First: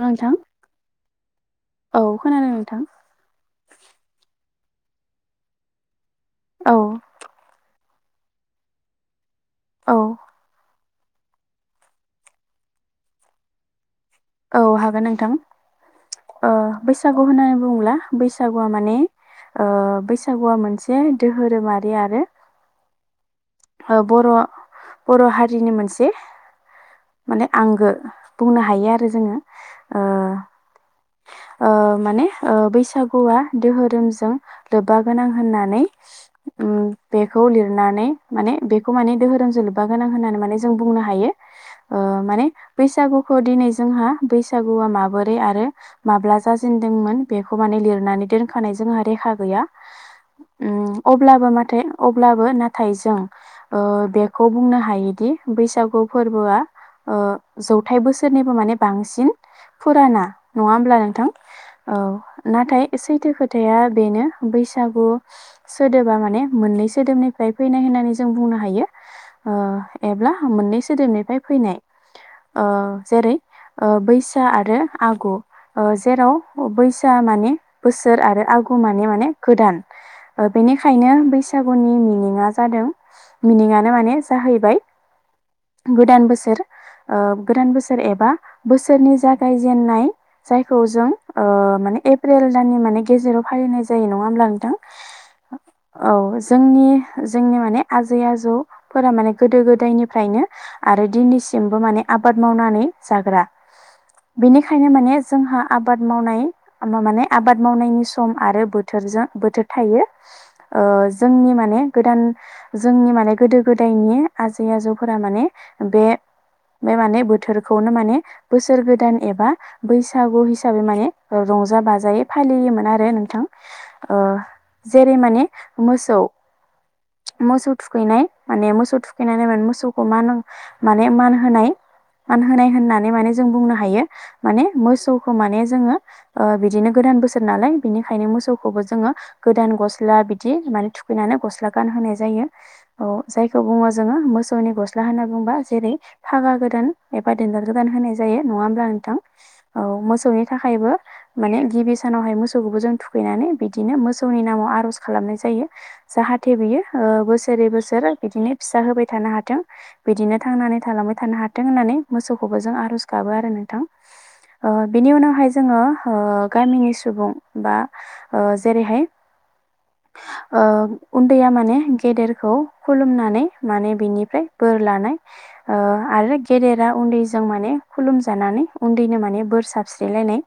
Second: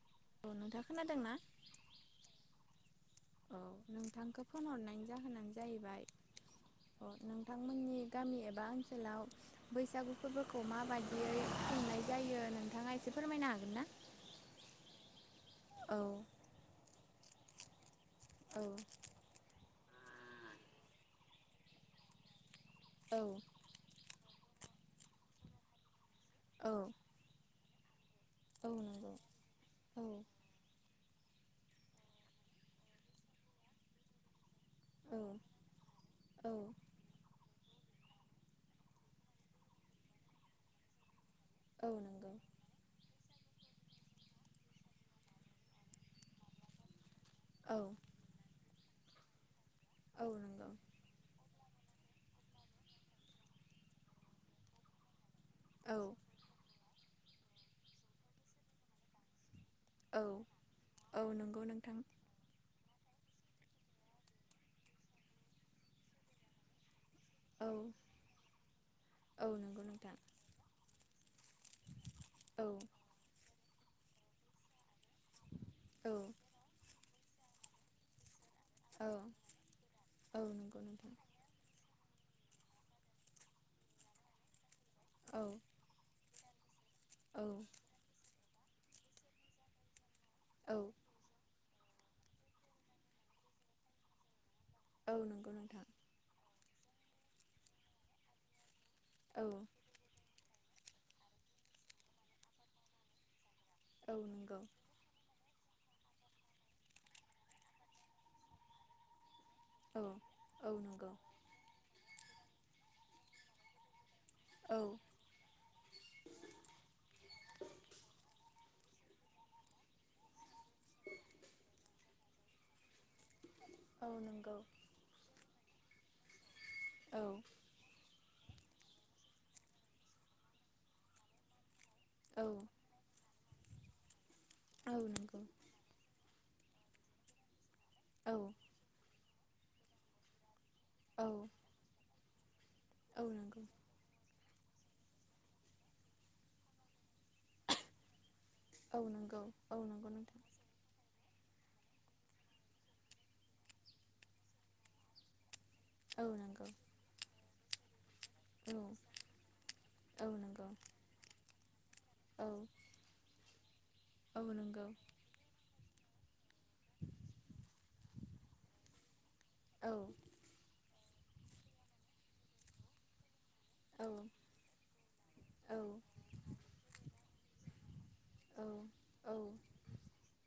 नोंथां औ नोंथाङा खोनादोंनाा औ खोनादों नोंथां औ नोंथांखौ फन हरनायनि जाहोनानो जाहैबाय औ अ नोंथांमोननि गामि एबा ओनसोलाव औ बैसागु फोरबोखौ माबादियै खुंनाय जायो नोंथाङा एसे फोरमायनो हागोन ना? औ हागोन औ नोंथां बैसागु होननानै बुङोब्ला औ बैसागुवा माने बैसागुआ मोनसे दोहोरोमारि आरो औ बर' बर' हारिनि मोनसे औ माने आंगो बुंनो औ हायो आरो नंगौ जोङो औ माने बैसागुवा दोहोरोमजों लोब्बा औ गोनां होननानै औ बे खौ लिरनानै माने बेखौ माने दोहोरोमजों लोब्बा गोनां होननानै माने जों बुंनो हायो औ नंगौ माने बैसागुखौ दिनै जोंहा बैसागुवा माबोरै आरो माब्ला जाजेेनदोंमोन बेखौ माने औ लिरनानै दोनखानाय जोंहा रेखा गैया औ नंगौ ओम अब्लाबो माने नाथाय अब्लाबो नाथाय जों बेखौ बुंनो हायोदि औ बैसागु फोरबोआ जौथाइ बोसोरनिबो माने बांसिन औ फुराना नङा होमब्ला औ नोंथां नंगौ औ नोंथां नाथाय सैथो खोथाया बेनो बैसागु सोदोबा माने मोननै सोदोबनिफ्राय औ फैनाय होननानै जों बुंनो हायो औ ओ नंगौ नोंथां एब्ला मोननै सोदोबनि फैनाय औ ओ जेरै बैसा आरो आगु ओ औ जेराव बैसोआ माने बोसोर आरो आ गु औ माने गोदान औ नंगौ नोंथां बेनिखायनो बैसागुनि मि निङा जादों मिनिङानो माने जाहैबाय औ गोदान बोस ओ औ गोदान बोसोर एबा बोसोरनि जागायजेेननाय औ जायखौ जों ओ माने एप्रिल दाननि माने गेजेराव फालिनाय जायो नङा होमब्ला नोंथां औ नंगौ नोंथां औ जोंनि जोंनि माने आजै आजौफोरा माने औ गोदो गोदायनिफ्रायनो आरो दिनैसिमबो माने आबाद मावनानै जाग्रा औ नंगौ बेनिखायनो माने जोंहा आबाद मावनाय होनबा माने आबाद मावनायनि सम आरो बोथोरजों बोथोर औ थायो औ ओ नंगौ जोंनि माने गोदान जोंनि माने गोदो गोदायनि आजै औ आजौफोरा माने बे बे माने बोथोरखौनो माने बोसोर गोदान एबा बैसागु हिसाबै माने रंजा बाजायै फालियोमोन आरो नोंथां। औ ओ नंगौ जेरै माने मोसौ औ मोसौ थुखैनाय माने मोसौ थुखैनानै माने मोसौखौ मान माने मान होनाय मान औ होनाय होननानै माने जों बुंनो हायो माने औ मोसौखौ नंगौ माने जोङो ओ बिदिनो गोदान बोसोर नालाय बिनिखायनो औ मोसौखौबो जोङो गोदान गस्ला बिदि माने औ थुखैनानै गस्ला गानहोनाय जायो। औ जायखौ बुङो जोङो मोस सौनि गस्ला होनना बुंङोबा जेरै फागा गोदान एबा दोनदाल गोदान होनाय जायो नङा होमब्ला औ नोंथां नंगौ औ नंगौ नोंथां मोसौनि थाखायबो माने गिबि सानावहाय मोसौखौबो जों थुखैनानै बिदिनो मोसौनि नामाव आर'ज खालामनाय जायो। औ जाहाथे नंगौ बियो ओ बोसोरै बोसोर बिदिनो औ फिसा होबाय थानो हाथों औ बिदिनो नंगौ थांनानै थालांबाय थानो हाथों होननानै औ मोसौखौबो जों आर'ज गाबो आरो नोंथां औ ओ नंगौ बेनि उनावहाय जोङो ओ गामिनि सुबुं बा ओ जेरैहाय औ ओ उन्दैया माने गेदेरखौ खुलुमनानै माने बिनिफ्राय बोर लानाय ओ औ आरो गेदेरा उन्दैजों माने खुलुम जानानै उन्दैनो औ नंगौ औ माने बोर सास्रिलायनाय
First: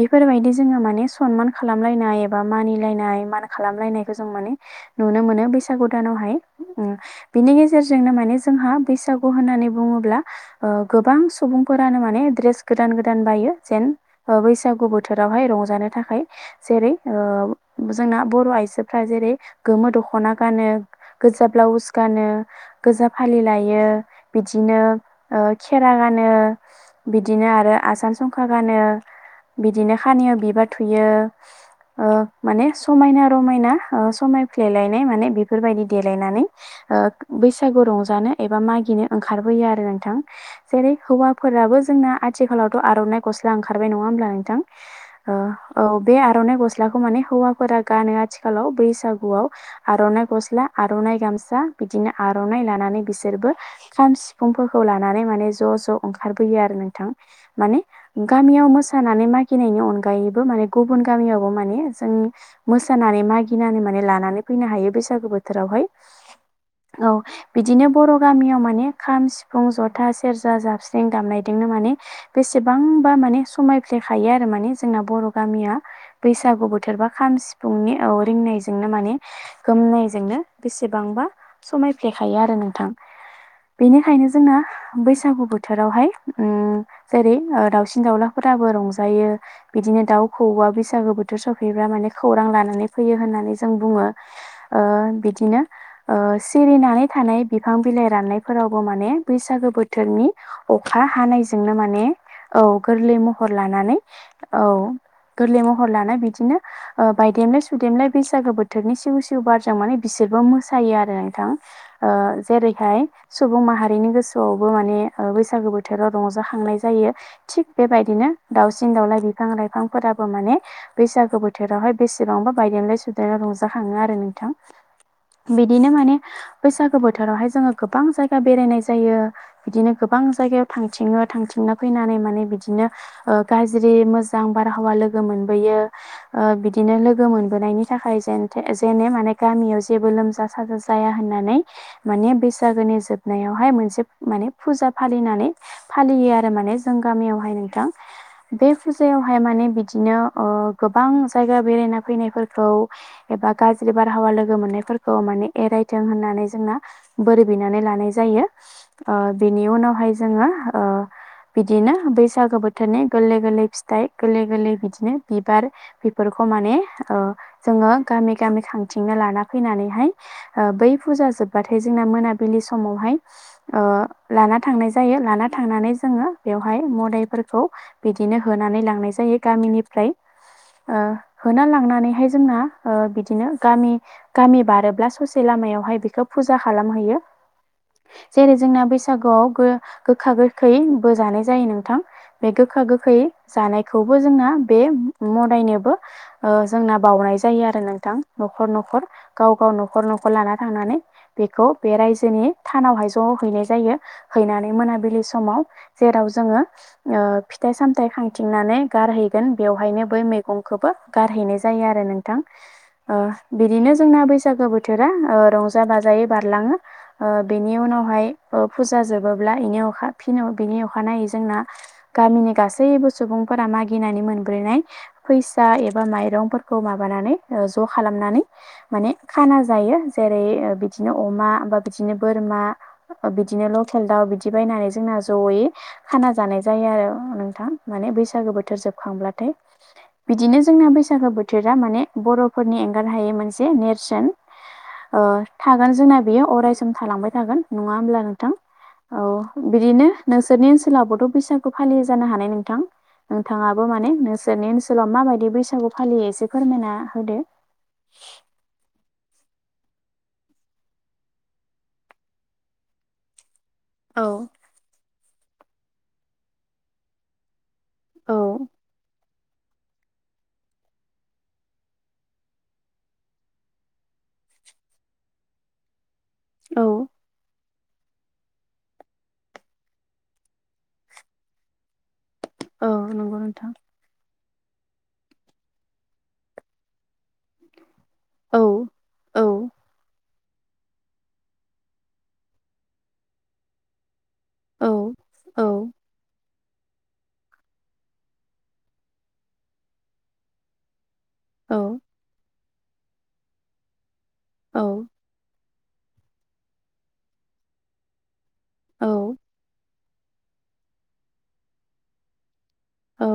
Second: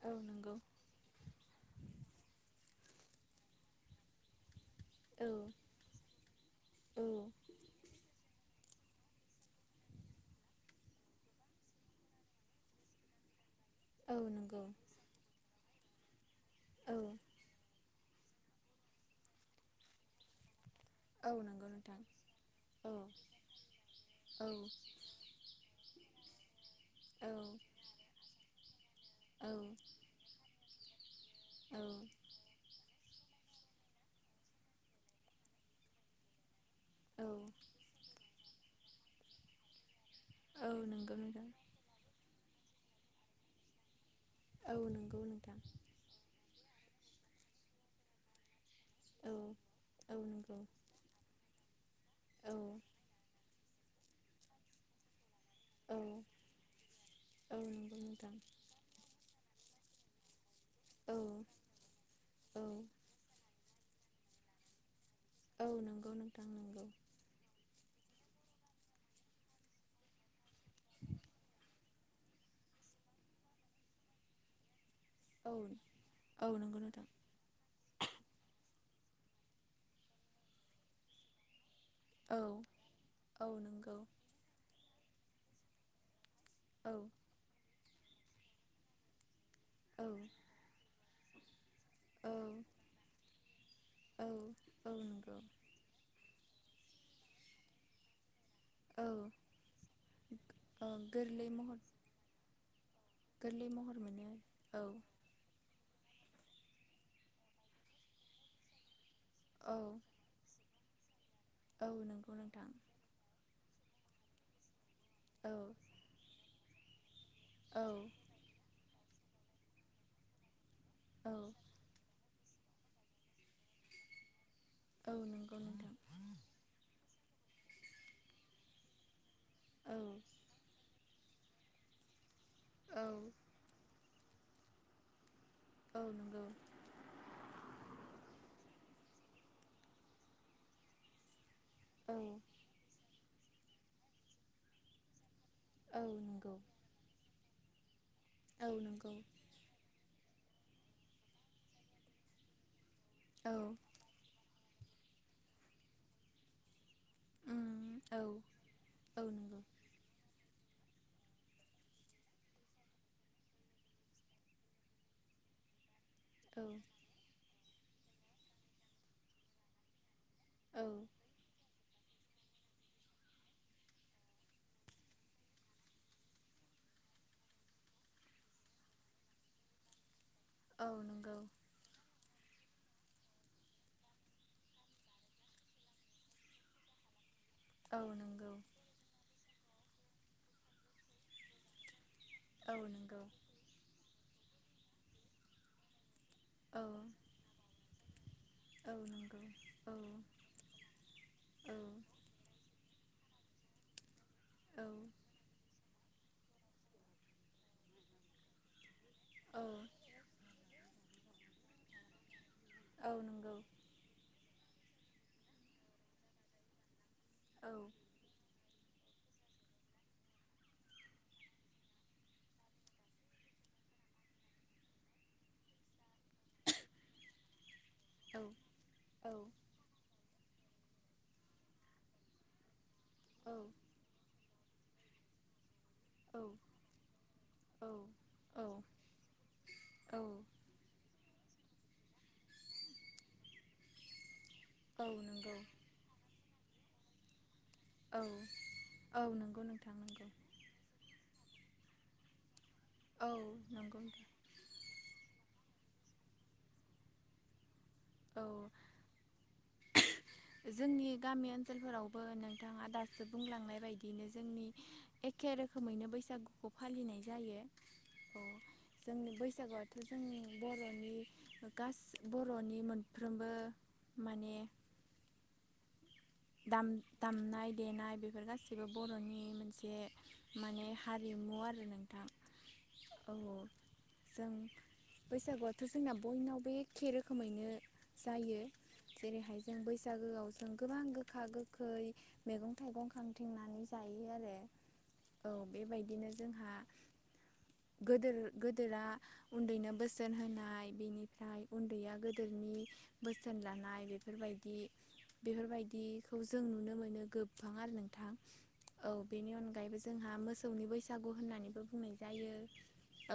बेफोर बायदि नंगौ जोङो माने सनमान खालामलायनाय एबा मानिलायनाय मान खालामलायनायखौ जों माने नुनो मोनो बैसागु दानावहाय उम बिनि गेजेरजोंनो माने जोंहा बैसागु होननानै बुङोब्ला ओ गोबां सुबुंफोरानो माने ड्रेस गोदान गोदान बायो जेन ओ बैसागु बोथोरावहाय रंजानो थाखाय जेरै औ ओ जोंना बर' आइजोफ्रा जेरै गोमो दख'ना गानो। औ गोजा नंगौ ब्लाउस नोंथां गानो औ गोजा फालि लायो बिदिनो ओ खेरा गा नो औ बिदिनो आरो आसान संखा गानो बिदिनो खानियाव बिबार थुयो औ ओ माने समायना रमायना समायफ्लेलायनाय माने बेफोर बायदि देलायनानै ओ बैसागु रंजानो एबा मागिनो ओंखारबोयो आरो नोंथां औ जेरै नंगौ नोंथां औ नंगौ नोंथां हौवाफोराबो जोंना आथिखालावथ' आर'नाइ गस्ला ओंखारबाय नङा होमब्ला नोंथां औ ओ औ बे आर'नाइ गस्लाखौ माने हौवाफोरा गानो आथिखालाव बैसागुआव औ आर'नाइ नंगौ गस्ला आर'नाइ गामसा बिदिनो आर'नाइ लानानै बिसोरबो खाम सिफुंफोरखौ लानानै माने ज' औ ज' ओंखारबोयो आरो नोंथां। औ माने नंगौ नोंथां गामियाव मोसानानै मागिनायनि अनगायैबो माने गुबुन औ गामियावबो माने जों औ मोसानानै मागिनानै माने लानानै फैनो हायो बै सागो औ बोथोरावहाय नंगौ नोंथां नंगौ औ बिदिनो बर' गामियाव माने खाम सिफुं जथा सेरजा जाबस्रिं दामनायदोंनो माने बेसेबांबा माने समायफ्लेखायो आरो माने जोंना बर' औ गामिया औ बैसागु नंगौ नोंथां बोथोरबा खाम सिफुंनि औ रिंनायजो जोंनो माने गोमनायजोंनो बेसेबांबा समायफ्लेखायो औ आरो नोंथां। औ नंगौ बेनिखायनो जोंना बैसागु बोथोरावहाय उ औ जेरै दावसिन दावउलाफोराबो रंजायो बिदिनो दाउ खौवा बैसागो बोथोर सौ फैबा माने औ खौरां लानानै फैयो होननानै जों बुङो ओ औ नंगौ बिदिनो ओ सिरिनानै थानाय बिफां बिलाइ राननायफोरावबो माने औ बैसागो बोथोरनि औ अखा हानाय गोरलै जों नो महर माने औ गोरलै महर गोरलै लानानै मोनो औ गोरलै महर लानाय बि बिदिनो बायदेमलाय सुदेमलाय बैसागो बोथोरनि सिउ सिउ बारजों औ माने बिसोरबो मोसायो आरो थां औ ओ नंगौ नोंथां जेरैहाय सुबुं माहारिनि गोसोआवबो मान औ बैसागु बोथोराव जाखांनाय जायो थिग औ बेबायदिनो दाावसिन दाउलाय बिफां लाइफांफोराबो माने औ बैसागो बोथोरावहाय बेसेबांबा बायदेेमलाय सुदेमलाय रंजाखाङो आरो नोंथां औ नंगौ बिदिनो नोंथां माने बैसागो बोथोरावहाय जोङो गोबां जायगा बेरायनाय जायो बिदिनो औ गोबां जायगायाव थांथिङो थांथिंना फैनानै माने बिदिनो औ ओ गाज्रि मो जां बारहावा लोगो मोनबोयो औ ओ नंगौ बिदिनो लोगो मोनबोनायनि थाखाय जों जेननो माने गामियाव जेबो लोमजा साजा जाया होननानै औ माने बैसागोनि जोब नायावहाय मोनसे माने फुजा फालिनानै औ फालियो आरो नंगौ माने जों गामियावहाय नोंथां औ बे नंगौ फुजायावहाय माने बिदिनो ओ गोबां जायगा बेरायना फैनायफोरखौ एबा औ गाज्रि बारहावा लोगो मोननायफोरखौ माने एरायथों होननानै जोंना बोर बिनानै उम लानाय औ जायो औ नंगौ बेनि उनावहाय जोङो बिदिनो बैसागो बोथोरनि गोरलै गोरलै फिथाइ गोरलै गोरलै बिदिनो बिबार बेफोरखौ औ माने ओ जोङो गामि गामि खांथिंना लाना फैनानैहाय ओ औ बै फुजा जोबबाथाय जोंना मोनाबिलि समावहाय ओ लाना थांनाय जा जायो लाना थांनानै जोङो बेवहाय मदाइफोरखौ बिदिनो होनानै लांनाय जायो गामिनिफ्राय औ ओ नंगौ होना लांनानैहाय जोंना ओ बिदिनो गामि गामि बारोब्ला ससे लामायावहाय बिखौ फुजा खालामहैयो औ नंगौ जेरै जोंना बैसागुआव गो गोखा गोखै बो जानाय जायो नोंथां बे औ गोखा नंगौ गोखै जानायखौबो जोंना बे मदायनोबो ओ औ जोंना बाउनाय जायो आरो नोंथां न'खर औ न'खर नंगौ गाव गाव औ न'खर न'खर लाना थांनानै बेखौ बे औ रायजोनि थानावहाय ज हैनाय जायो हैनानै औ मोनाबिलि समाव जेराव जोङो ओ फिथाइ सामथाइ खांथिंनानै गारहैगोन औ बेवहायनो बै मैगंखौबो गारहैनाय जायो आरो नोंथां औ ओ नंगौ बिदिनो जोंना बैसागो बोथोरा रंजा बाजायै बारलाङो ओ औ बेनि उनावहाय फुजा जोबो ब्ला इनि अखा फिन बिनि अखानायनायै जोंना गामिनि गासैबो सुबुंफोरा मागिनानै मोन मोनबोनाय फैसा एबा माइरंफोरखौ माबानानै ओ ज' औ खालामनानै मान औ खाना जायो जे बिदिनो अमा बा बिदिनो बोरमा ओ बिदिनो लखेल बायनानै जोंना ज'यै खाना जानाय जायो आरो नोंथां माने बैसागो बोथोर जोबखांब्लाथाय औ बिदिनो जोंना बैसागो बो थोरा माने बर'फोरनि एंगार हायै मोनसे नेरसोन ओ नंगौ थागोन जोंना बेयाव अरायसम थालांबाय थागोन नङा होमब्ला औ नोंथां औ नंगौ नोंथां बिदिनो नंगौ नोंसोरनि ओनसोलावबोथ' बैसागु फालियो जानो हानाय नों थां औ नोंथाङाबो नंगौ माने नोंथां नोंसोरनि ओनसोलाव माबायदि बैसागु फालियो एसे फोरमायना होदो औ जोंनि गामि ओनसोलफोरावबो नोंथाङा दासो बुंलांनाय बायदियैनो औ जोंनि एखे रोखोमैनो बैसागुखौ फालिनाय औ जायो जों बैसागुआथ' जोंनि बर'नि गास बर'नि मोनफ्रोमबो माने दाम औ दामनाय देनाय बेफोर गासिबो बर'नि मोनसे माने हारिमु आरो नों औ नंगौ नोंथां। जों बैसागुआथ' जोंना बयनावबो एखे रो खोमैनो जायो औ औ जेरैहाय जों बैसागोआव जों गोबां गो गोखा-गोखै, मैगं-थाइगं खांथिंनानै जायो। आरो औ औ बेबायदिनो जों। गोदोरा उन्दैनो बोसोन होनाय बेनि ओमफ्राय औ उन्दैया गोदोनि बोसोन लानाय बेफोरबायदि औ बेफोरबायदि खौ जों नुनो मोनो गोबां आरो नोंथां औ बेनि अनगायैबो जों। जोंहा मोसौनि बैसागु होननानैबो बुंनाय जायो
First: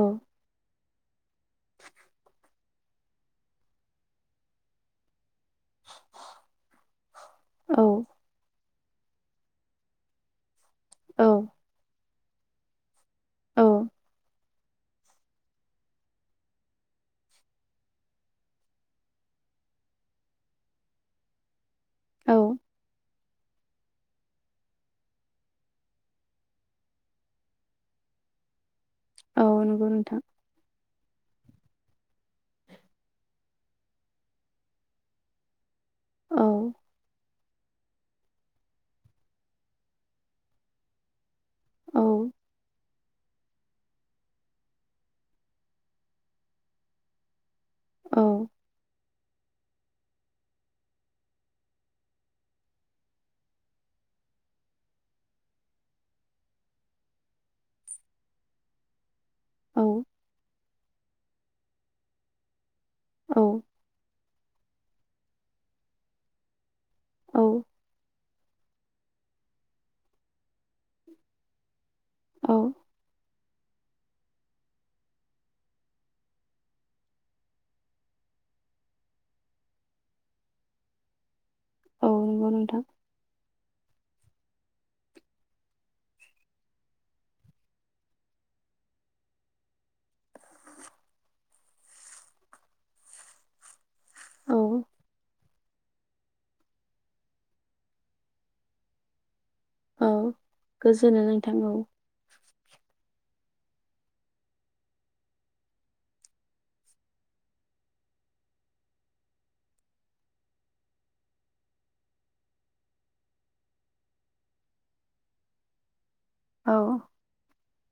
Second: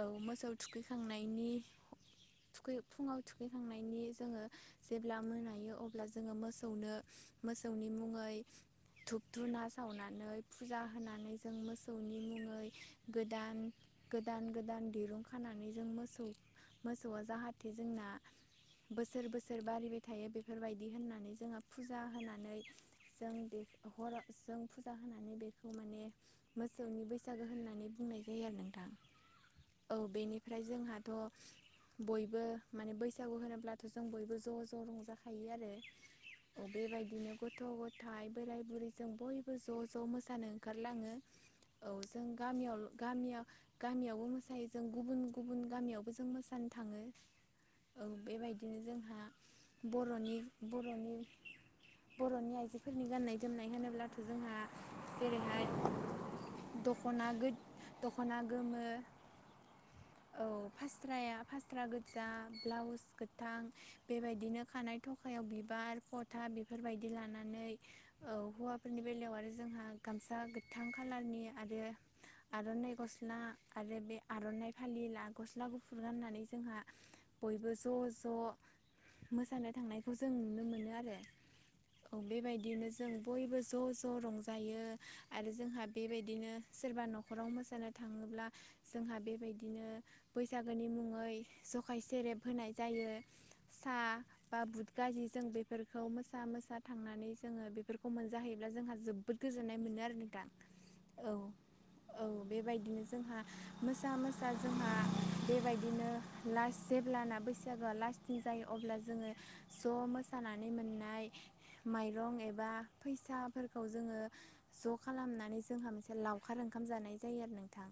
औ मोसौ थुखै बिनि फुंआव थुखैखांनायनि जेब्ला [unintelligible] ओ अब्ला जोङो मोसौनो औ। धुपधुना सावनानै फुजा होनानै औ जों मोसौनि मुङै। गोदान गोदान गोद गोदान दिरुं खानानै जों मोसौ मोसौआ जाहाथे जोंना बोसोर बोसोर बारिबाय थायो बेफोरबायदि होननानै जोंहा फुजा औ। होनानै जों बे हराव जों फुजा होनानै बेखौ माने मोसौनि बैसागो होननानै। नाय जायो नोंथां औ नंगौ औ नोंथां बेनिफ्राय जोंहा थ' बयबो माने बैसागु होनोब्लाथ' जों बयबो ज' ज' रंजाखायो आरो। औ अ बे बायदिनो गथ' गथायाइ बोराय बुरैजों बयबो ज' ज' मोसानो ओंखारलाङो। औ जों गामियावल' गामियाव गामियावबो मोसायो जों गुबुन गुबुन गामियावबो जों मोसानो थाङो। औ बे बायदिनो जोंहा बर'नि बर'नि बर'नि आइजोफोरनि गाननाय जोमनाय होनोब्लाथ' जोंहा जेरैहाय। दख'ना गो- दख'ना गोमो औ। औ फास्राया फास्रा गोजा ब्लाउस गोथां औ बेबायदि बिदिनो खानाय थखायाव बिबार फथा बेफोरबायदि औ लानानै औ हौवाफोरनि बेलायाव आरो जोंहा गामसा गोथां खालारनि आरो। औ आर'ननाइ गस्ला आरो बे आर'नाइ फालिला गस्ला गुफुर गाननानै जोंहा बयबो ज' ज' मोसानो थांनायखौ जों नुनो मोनो आरो। औ नंगौ नोंथां बेबायदिनो जों बयबो ज' ज' ज' रंजायो आरो जोंहा बेबायदिनो सोरबा न'खराव मोसानो थाङोब्ला जों जोंहा बेबायदिनो बैसागोनि मुङै जखाय सेरेब होनाय जायो। साहा औ बा बुदगाजि जों बेफोरखौ मो मोसा मोसा थांनानै जोङो बेफोरखौ मोनजाहैयोब्ला जोंहा जोबोद। गोजोननाय मोनो औ आरो नोंथां गोजोनो औ नोंथां औ बेबायदिनो जोंहा मोसा मोसा जोंहा बेबायदिनो लास जेब्लाना बैसागोआ लास्थिं ज जायो अब्ला जोङो ज' मोसानानै मोननाय। माइरं एबा फैसाफोरखौ जोङो ज' खालामनानै जोंहा मोनसे लावखार औ ओंखाम जानाय जायो आरो नोंथां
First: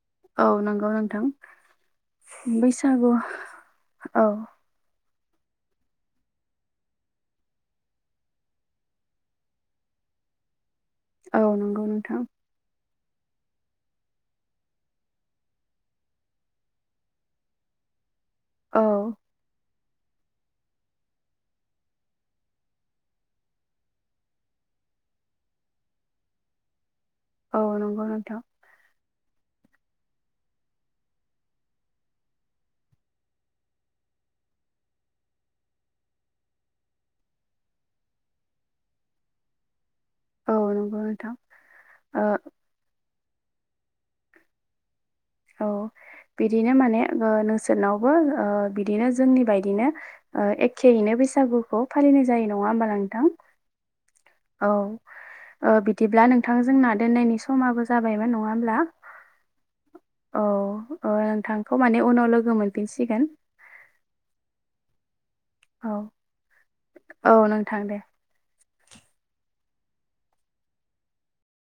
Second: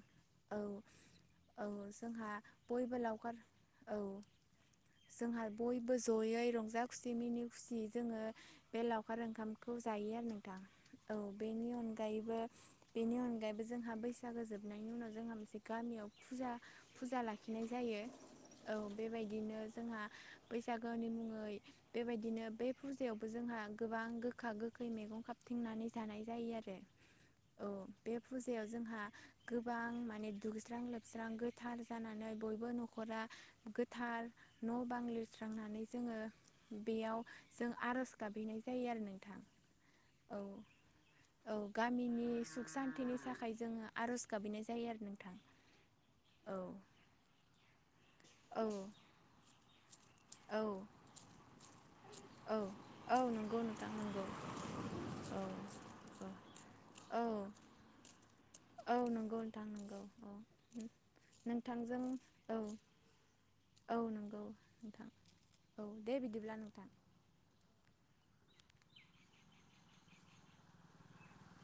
औ। नंगौ नोंथां औ जोंहा बयबो बैसागु लावखार औ। जोंहा बयबो जयै रंजा खुसि मिनि खुसि जोङो। बे लावखार ओंखामखौ जायो आरो नोंथां औ बेनि नंगौ नोंथां अनगायैबो बेनि अनगायैबो जोंहा बैसागो जोबनायनि उनाव जोंहा मोनसे गामियाव फुजा फुजा लाखिनाय जायो। औ बेबायदिनो जोंहा बैसागोनि मुङै बेबायदिनो बे फुजायाव जोंहा गोबां गोखा गोखै मैगं खााबथिंनानै जानाय जायो आरो। औ नंगौ बे नोंथां फुजायाव जोंहा गोबां माने दुगस्रां लोबस्रां गोथार जानानै बयबो न'खरा गोथार न' बां लिरस्रांनानै जोङो बेयाव जों आर'ज। गाबहैनाय जायो आरो नोंथां। औ नंगौ नोंथां औ ओ गामिनि सुख सान्थिनि साख। थाखाय जोङो आर'ज गाबहैनाय जायो आरो नोंग। औ। बिदिनो माने ओ नोंसोरनावबो ओ औ बिदिनो जोंनि बायदिनो ओ औ एखेयैनो। बैसागुखौ फालिनाय जायो औ नङा ओमबा नोंग। औ नंगौ नोंथां नंगौ। औ औ ओ बिदिब्ला नोंथां जोंना औ दोननायनि समाबो जाबाय बा नङा। होमब्ला औ नंगौ नोथां। औ ओ नोंथांखौ नोंथांजों माने उनाव लोगो औ मोनफिनसिगोन। औ नोंगौ नोंथां। औ दे बिदिब्ला नोंथां। औ नोंथां दे।